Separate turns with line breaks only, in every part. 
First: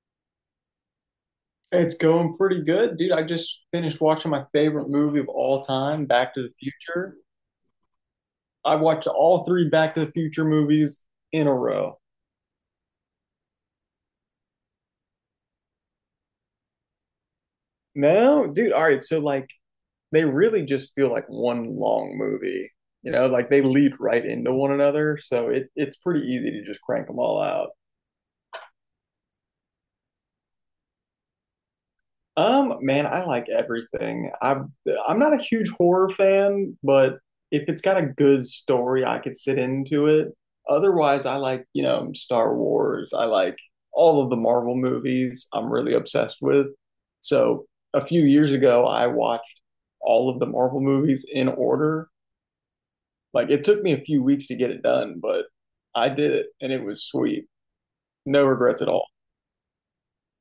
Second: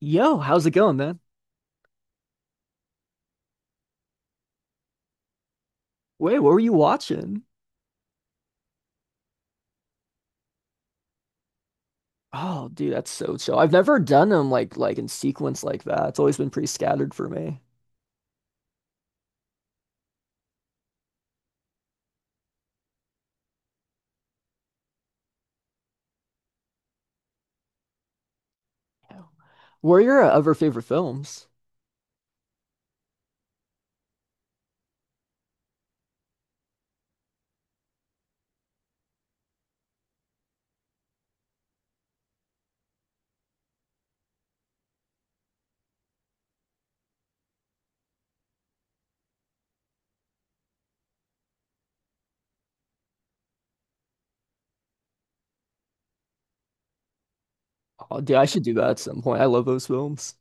Yo, how's it going, man?
It's going pretty good, dude. I just finished watching my favorite movie of all time, Back
Wait,
to
what
the
were you
Future.
watching?
I watched all three Back to the Future movies in a row.
Oh, dude, that's so chill. I've never done them like in sequence like that. It's always been pretty scattered for me.
No, dude. All right. They really just feel like one long movie. Like they lead right into one another. So it's pretty easy to just crank them all out.
Yeah. What are your other favorite films?
Man, I like everything. I'm not a huge horror fan, but if it's got a good story, I could sit into it. Otherwise, I like, Star Wars. I like all of the Marvel movies. I'm really obsessed with. So, a few years ago, I watched all of the Marvel movies in order. Like it took me a few weeks to get it done, but I did it and it was sweet.
Oh, dude, I
No
should do
regrets at
that at
all.
some point. I love those films.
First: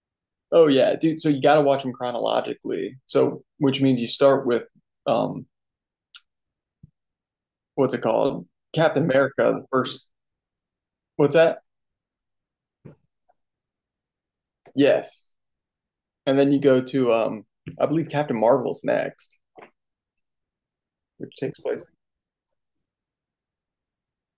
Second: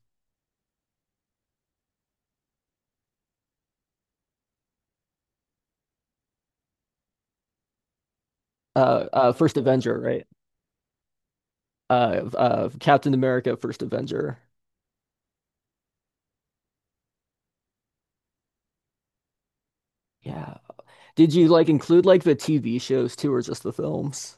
Oh yeah, dude. So you got to watch them chronologically. So which means you start with um what's it called? Captain
First
America, the
Avenger,
first.
right?
What's that?
Captain America, First Avenger.
Yes. And then you go to I believe Captain Marvel's next,
Yeah. Did
which
you
takes
like
place.
include like the TV shows too, or just the films?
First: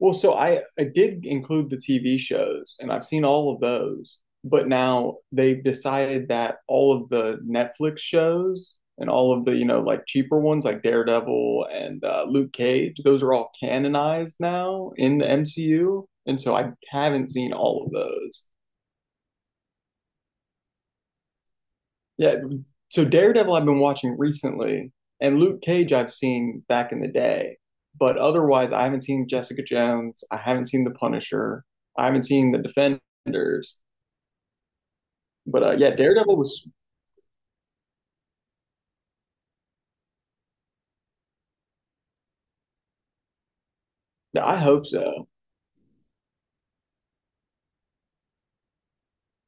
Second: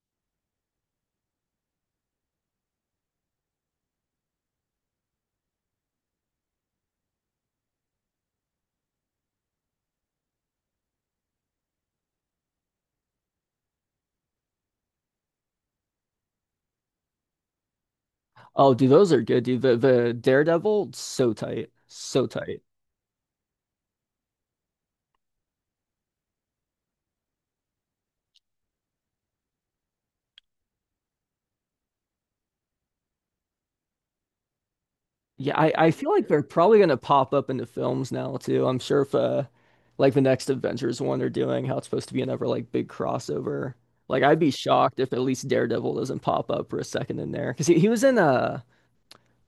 Well, so I did include the TV shows and I've seen all of those, but now they've decided that all of the Netflix shows and all of the, like cheaper ones like Daredevil and Luke Cage, those are all canonized now in the MCU, and so I haven't seen all of those.
Oh, dude, those are good, dude. The Daredevil, so tight, so
Yeah,
tight.
so Daredevil I've been watching recently, and Luke Cage I've seen back in the day, but otherwise I haven't seen Jessica Jones, I haven't seen The Punisher, I haven't seen The Defenders.
Yeah,
But
I,
uh,
I
yeah,
feel like
Daredevil
they're
was.
probably going to pop up into films now too. I'm sure if like the next Avengers one they're doing, how it's supposed to be another like big crossover. Like I'd be
I hope
shocked if at
so.
least Daredevil doesn't pop up for a second in there because he was in uh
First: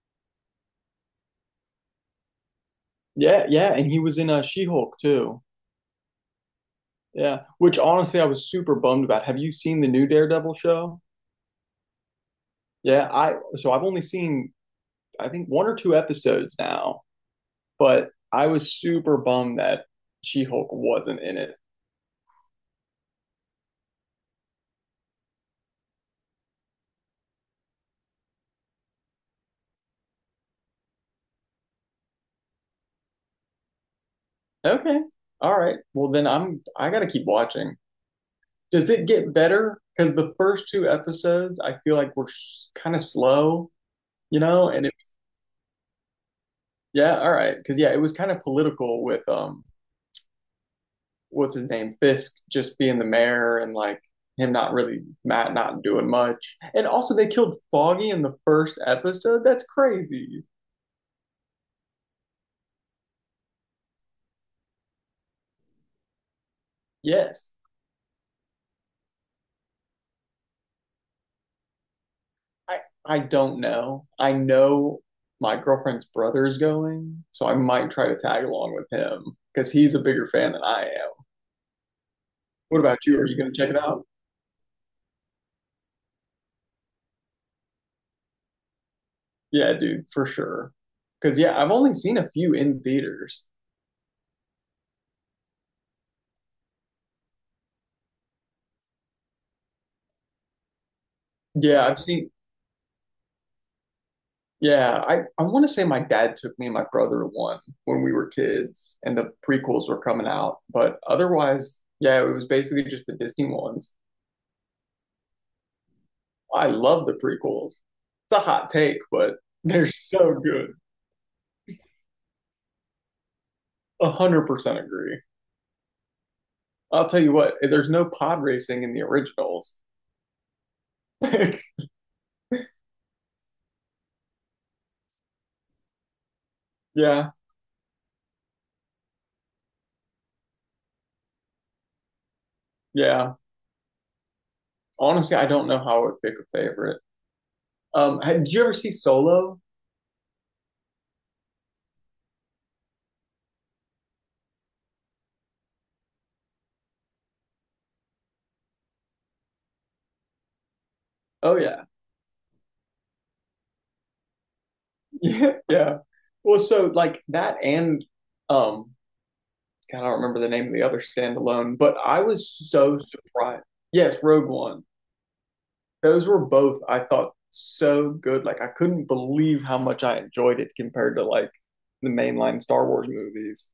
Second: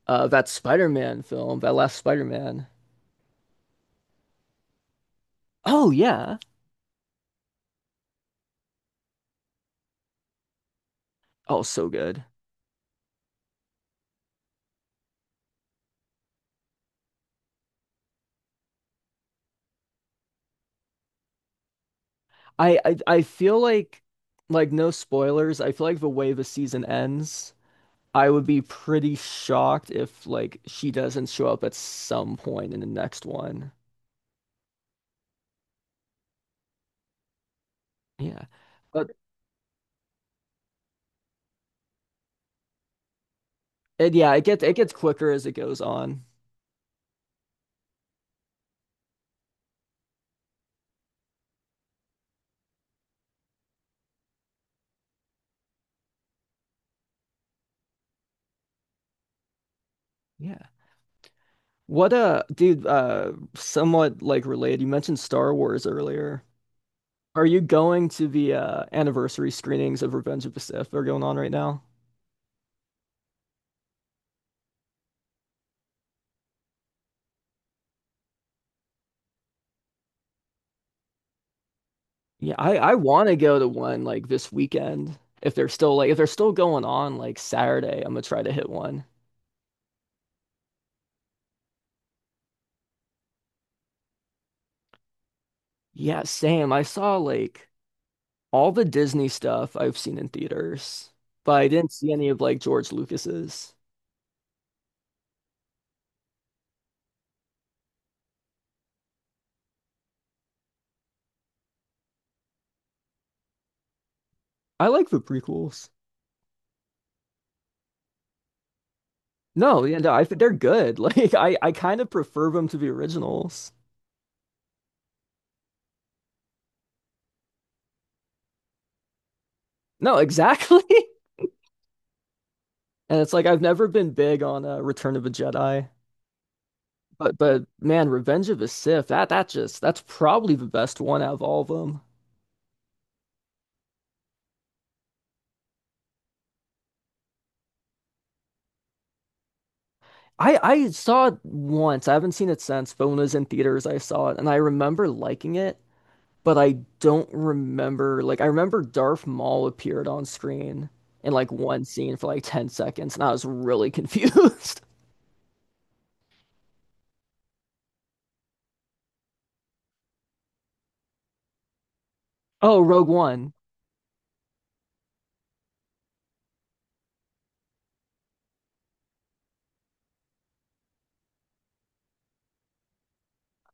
uh that Spider-Man film, that last Spider-Man.
Yeah, yeah, and he was in She-Hulk too.
Oh yeah.
Yeah, which honestly I was super bummed about. Have you seen the new Daredevil show?
Oh, so good.
Yeah, I so I've only seen I think one or two episodes now, but I was super bummed that She-Hulk wasn't in it.
I feel like no spoilers. I feel like the way the season ends, I would be pretty shocked if like she doesn't show up at some point in the next one.
Okay. All right. Well, then I gotta keep watching.
Yeah.
Does it
But
get better? Because the first two episodes, I feel like were kind of slow,
and yeah,
you
it gets
know?
it
And
gets
it,
quicker as it goes on.
yeah, all right. Because yeah, it was kind of political with what's his name, Fisk, just being the mayor and like him not really Matt not doing much. And also, they killed Foggy in the first episode. That's crazy.
Yeah. What dude, somewhat like related, you mentioned Star Wars earlier. Are
Yes.
you going to the anniversary screenings of Revenge of the Sith that are going on right now?
I I don't know. I know my girlfriend's brother is going, so I might try to tag along with him because he's a bigger fan than I am.
Yeah, I
What
I
about you? Are
want to
you going to
go to
check it
one
out?
like this weekend. If they're still like if they're still going on like Saturday, I'm gonna try to hit one.
Yeah, dude, for sure. Because yeah, I've only seen a few in theaters.
Yeah, same. I saw like all the Disney stuff I've seen in theaters, but I
Yeah,
didn't
I've
see any
seen.
of like George Lucas's.
Yeah, I want to say my dad took me and my brother to one when we were kids, and the prequels were coming out. But otherwise, yeah, it was basically just the Disney ones.
I like the prequels.
I love the prequels. It's a hot take, but
No,
they're
yeah, no, I
so
think they're
good.
good. Like I kind of prefer them to the originals.
100% agree. I'll tell you what, there's no pod racing in the originals.
No, exactly. And it's like I've never been big on Return of the Jedi,
yeah,
but man, Revenge of the Sith, that's probably the best one out of all of them.
yeah. Honestly, I don't know how I would pick a favorite. Did you ever see Solo?
I saw it once. I haven't seen it since, but when it was in theaters, I saw it and I remember liking it, but I don't remember I remember Darth Maul appeared on screen in like
Oh
one
yeah,
scene for like 10 seconds and I was really confused.
yeah, yeah. Well, so like that and um, God, I don't remember the name of the other standalone, but I was
Oh,
so
Rogue One.
surprised. Yes, Rogue One. Those were both, I thought, so good. Like I couldn't believe how much I enjoyed it compared to like the mainline Star Wars movies.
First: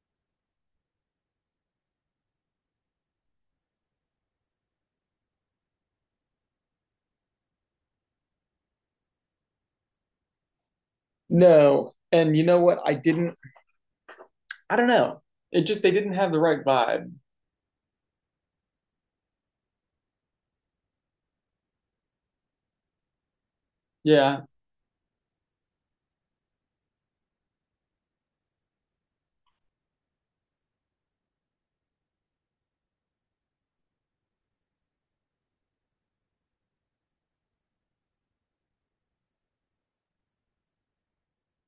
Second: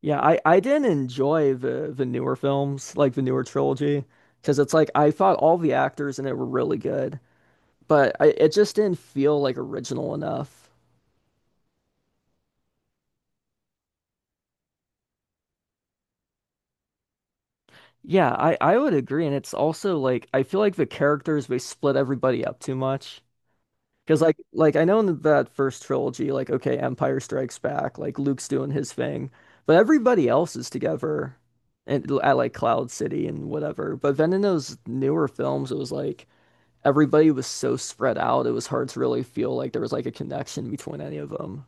Yeah, I didn't enjoy the newer films, like the newer trilogy, because it's like I thought all the actors in it were really good, but it just didn't feel like original enough.
No. And you know what? I don't know. It just, they didn't have the right vibe.
Yeah, I would agree, and it's also like I feel like the characters they split everybody up too much. Because like
Yeah.
like I know in that first trilogy, like okay, Empire Strikes Back, like Luke's doing his thing, but everybody else is together, and at like Cloud City and whatever. But then in those newer films, it was like everybody was so spread out, it was hard to really feel like there was like a connection between any of them.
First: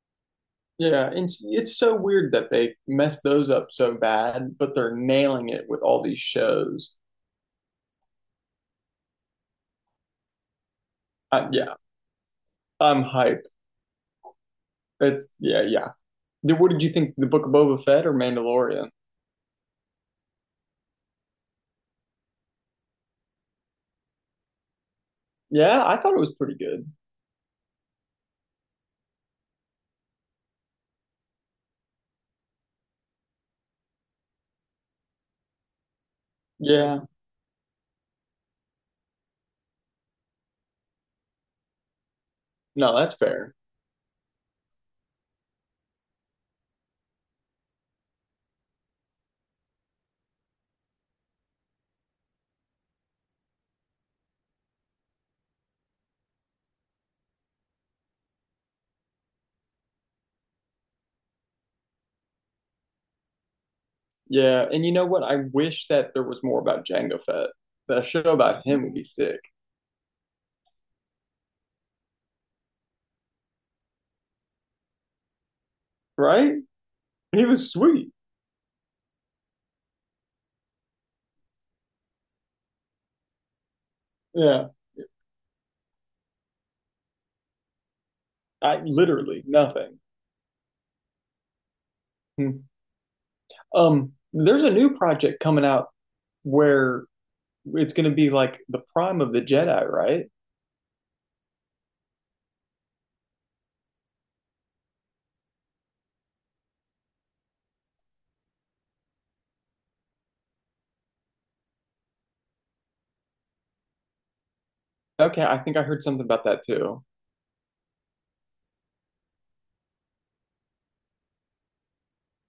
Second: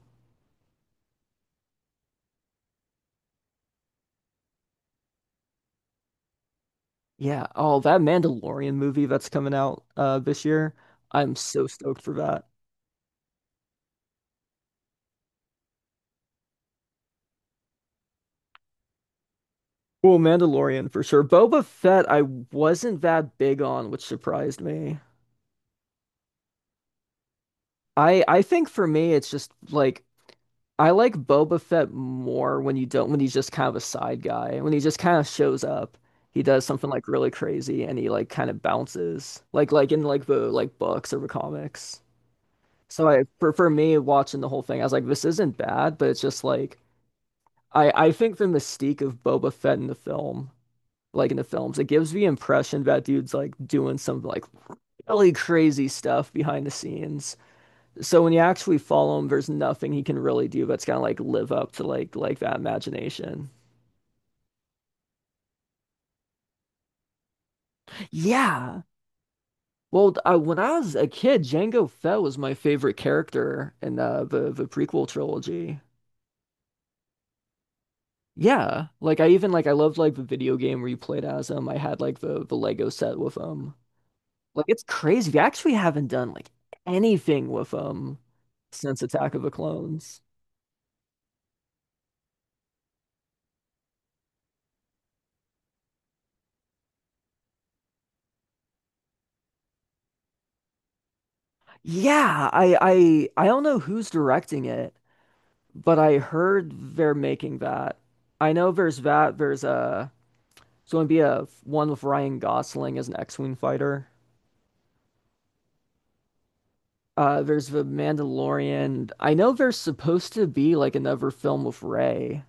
Yeah. And it's so weird that they messed those up so bad, but they're nailing it with all these shows.
Yeah. Oh, that Mandalorian movie that's coming out this year. I'm so
Yeah.
stoked for that.
I'm hype. It's, yeah. Yeah. What did you think? The Book of Boba Fett or Mandalorian?
Well, Mandalorian for sure. Boba Fett, I wasn't that big on, which surprised me.
Yeah. I thought it was pretty good.
I think for me it's just like I like Boba Fett more when you don't when he's just kind of a side guy. When he just kind of shows up, he does something
Yeah.
like really crazy and he like kind of bounces. Like in like the like books or the comics.
No,
So
that's
for
fair.
me, watching the whole thing, I was like, this isn't bad, but it's just like I think the mystique of Boba Fett in the film, like in the films, it gives the impression that dude's like doing some like really crazy stuff behind the scenes. So when you actually follow him, there's nothing he can really do that's gonna like live up to like that imagination.
Yeah. And you know what? I wish that there was more about Jango Fett. The show about
Yeah.
him would be sick,
Well, when I was a kid, Jango Fett was my favorite character in the prequel trilogy.
right? He was sweet.
Yeah, like I loved like the video game where you played as them. I had like the Lego set with them. Like
Yeah.
it's crazy. We actually haven't done like anything with them
I
since Attack
literally
of the
nothing.
Clones.
Hmm. There's a new project coming out where it's going to be like the prime of the Jedi, right?
Yeah, I don't know who's directing it, but I heard they're making that. I know there's that. There's it's going to be a one with Ryan Gosling as an X-Wing fighter.
Okay, I think I heard something about that too.
There's the Mandalorian. I know there's supposed to be like another film with Rey.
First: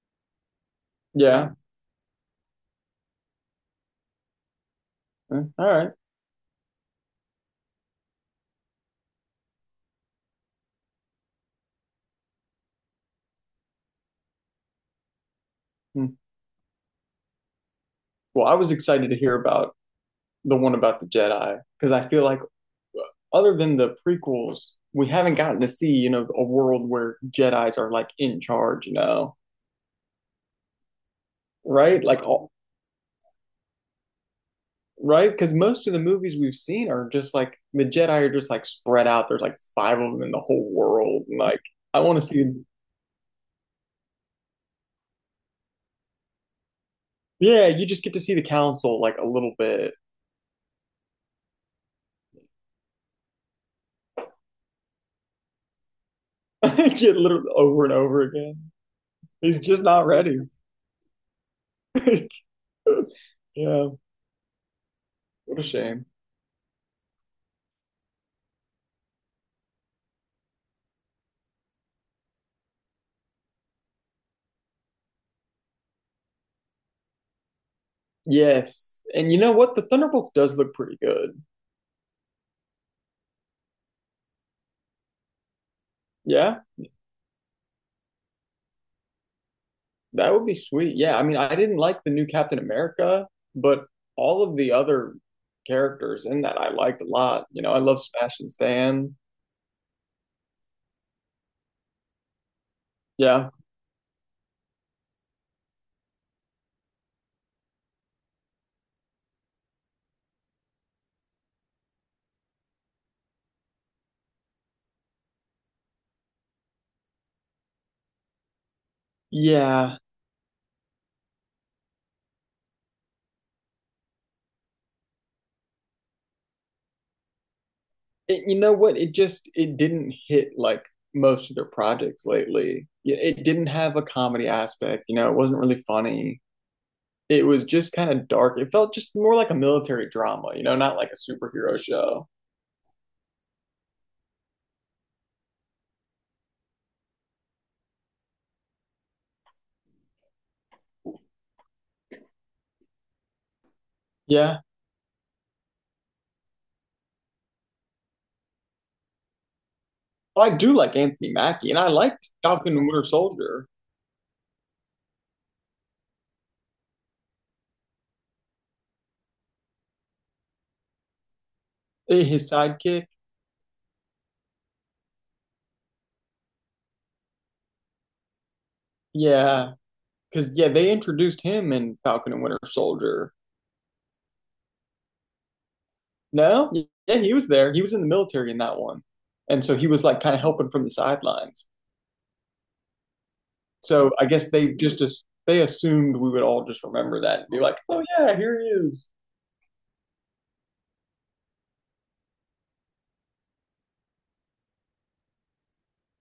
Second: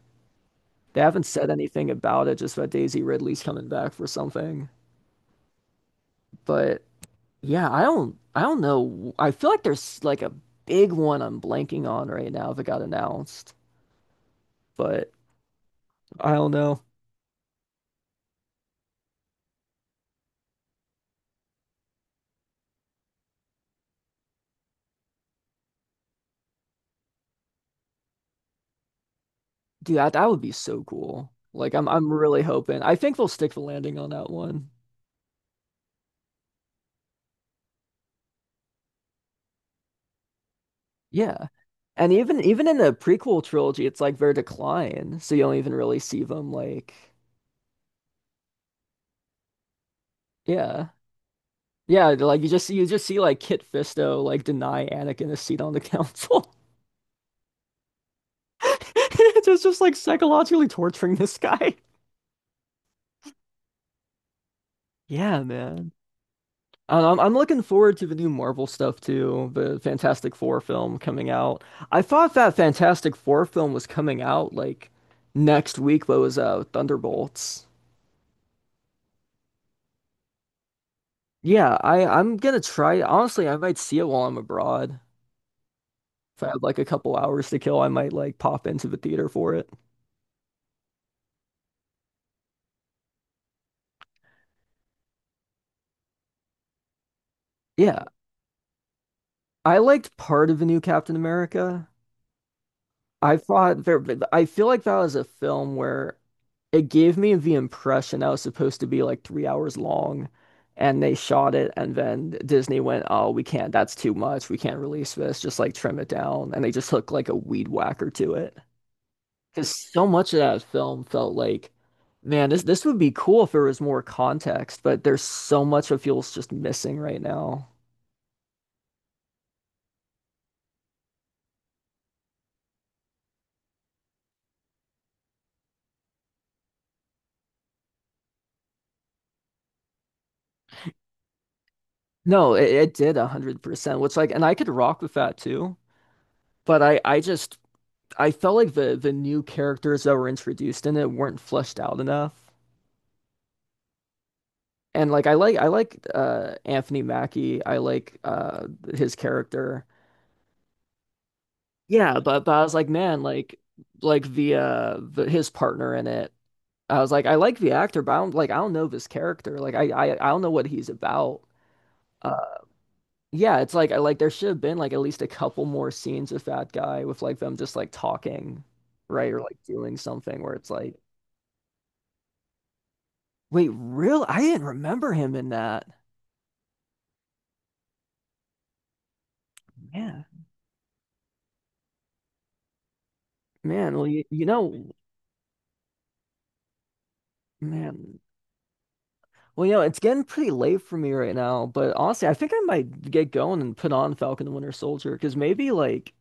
They haven't said
Yeah.
anything about it, just that Daisy Ridley's coming back for something.
Mm, all right.
But yeah, I don't know. I feel like there's like a big one I'm blanking on right now that got announced. But
Hmm.
I don't know.
Well, I was excited to hear about the one about the Jedi because I feel like uh, other than the prequels, we haven't gotten to see, you know, a world where Jedis are like in charge, you know,
Dude, that, that would be so cool. Like
right?
I'm
Like
really
all,
hoping. I think they'll stick the landing on that one.
right? Because most of the movies we've seen are just like the Jedi are just like spread out. There's like five of them in the whole world. And,
Yeah.
like I
And
want to
even
see,
even in the prequel trilogy, it's like their decline, so you don't even really see them like
yeah, you just get to see the council like a little bit,
yeah. Yeah, like you just see like Kit Fisto like deny Anakin a seat on the council.
get literally over and over again.
It's
He's
just
just
like
not ready.
psychologically torturing this guy.
yeah,
Yeah,
what a
man.
shame.
I- am I'm looking forward to the new Marvel stuff too, the Fantastic Four film coming out. I thought that Fantastic Four film was coming out like next week, but it was Thunderbolts.
Yes, and you know what? The Thunderbolts does look pretty good.
Yeah, I'm gonna try. Honestly, I might see it while I'm abroad. If I
Yeah.
have like a couple hours to kill, I might like pop into the theater for it.
That would be sweet. Yeah, I mean, I didn't like the new Captain America, but all of the other characters in that I liked a lot. You know, I love
Yeah,
Smash and Stan.
I liked part of the new Captain America. I
Yeah.
thought there, but I feel like that was a film where it gave me the impression that was supposed to be like 3 hours long, and they shot it, and then Disney went, "Oh, we can't. That's too much. We can't release this. Just like trim it down." And they just hooked like a weed whacker to it. Because
Yeah.
so much of that film felt like, man, this would be cool if there was more context, but there's so much that feels just missing right now.
It, you know what? It just it didn't hit like most of their projects lately. It didn't have a comedy aspect, you know, it wasn't really funny. It was just kind of dark. It felt just more like a military drama, you know, not like a superhero show.
No, it did 100%, which like, and I could rock with that too. But I just I felt like the new characters that were introduced in it weren't fleshed out enough.
Yeah.
And I like Anthony Mackie. I like his character.
I do like Anthony Mackie and I
Yeah,
liked
but I was
Falcon and
like,
Winter
man, like
Soldier,
like the his partner in it. I was like, I like the actor, but I don't know this character. I don't know what he's about. Uh,
his sidekick.
yeah, it's like I like there should have been like at least a couple more scenes with that guy with like them just like talking, right? Or like
Yeah,
doing something
because
where
yeah,
it's
they
like
introduced him in Falcon and Winter Soldier.
wait, real? I didn't remember him in that.
No, yeah, yeah, he was there. He was in the military in that one, and so he was like
Yeah,
kind of helping from the sidelines.
man. Well,
So I
you
guess they
know,
just they assumed we would all just remember that and be like, oh
man.
yeah, here he is.
Well, you know, it's getting pretty late for me right now, but honestly, I think I might get going and put on Falcon and Winter Soldier because maybe like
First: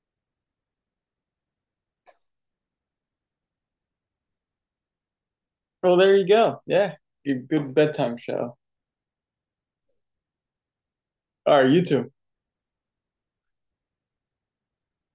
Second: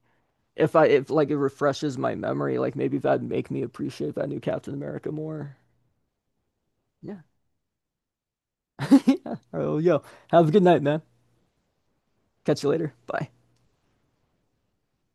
if like it refreshes my memory, like maybe that'd make me appreciate that new Captain America more.
Well, there you go. Yeah,
Yeah.
good, good bedtime show.
Yeah. Oh, yo, have a good night, man.
All right, you two.
Catch you later. Bye.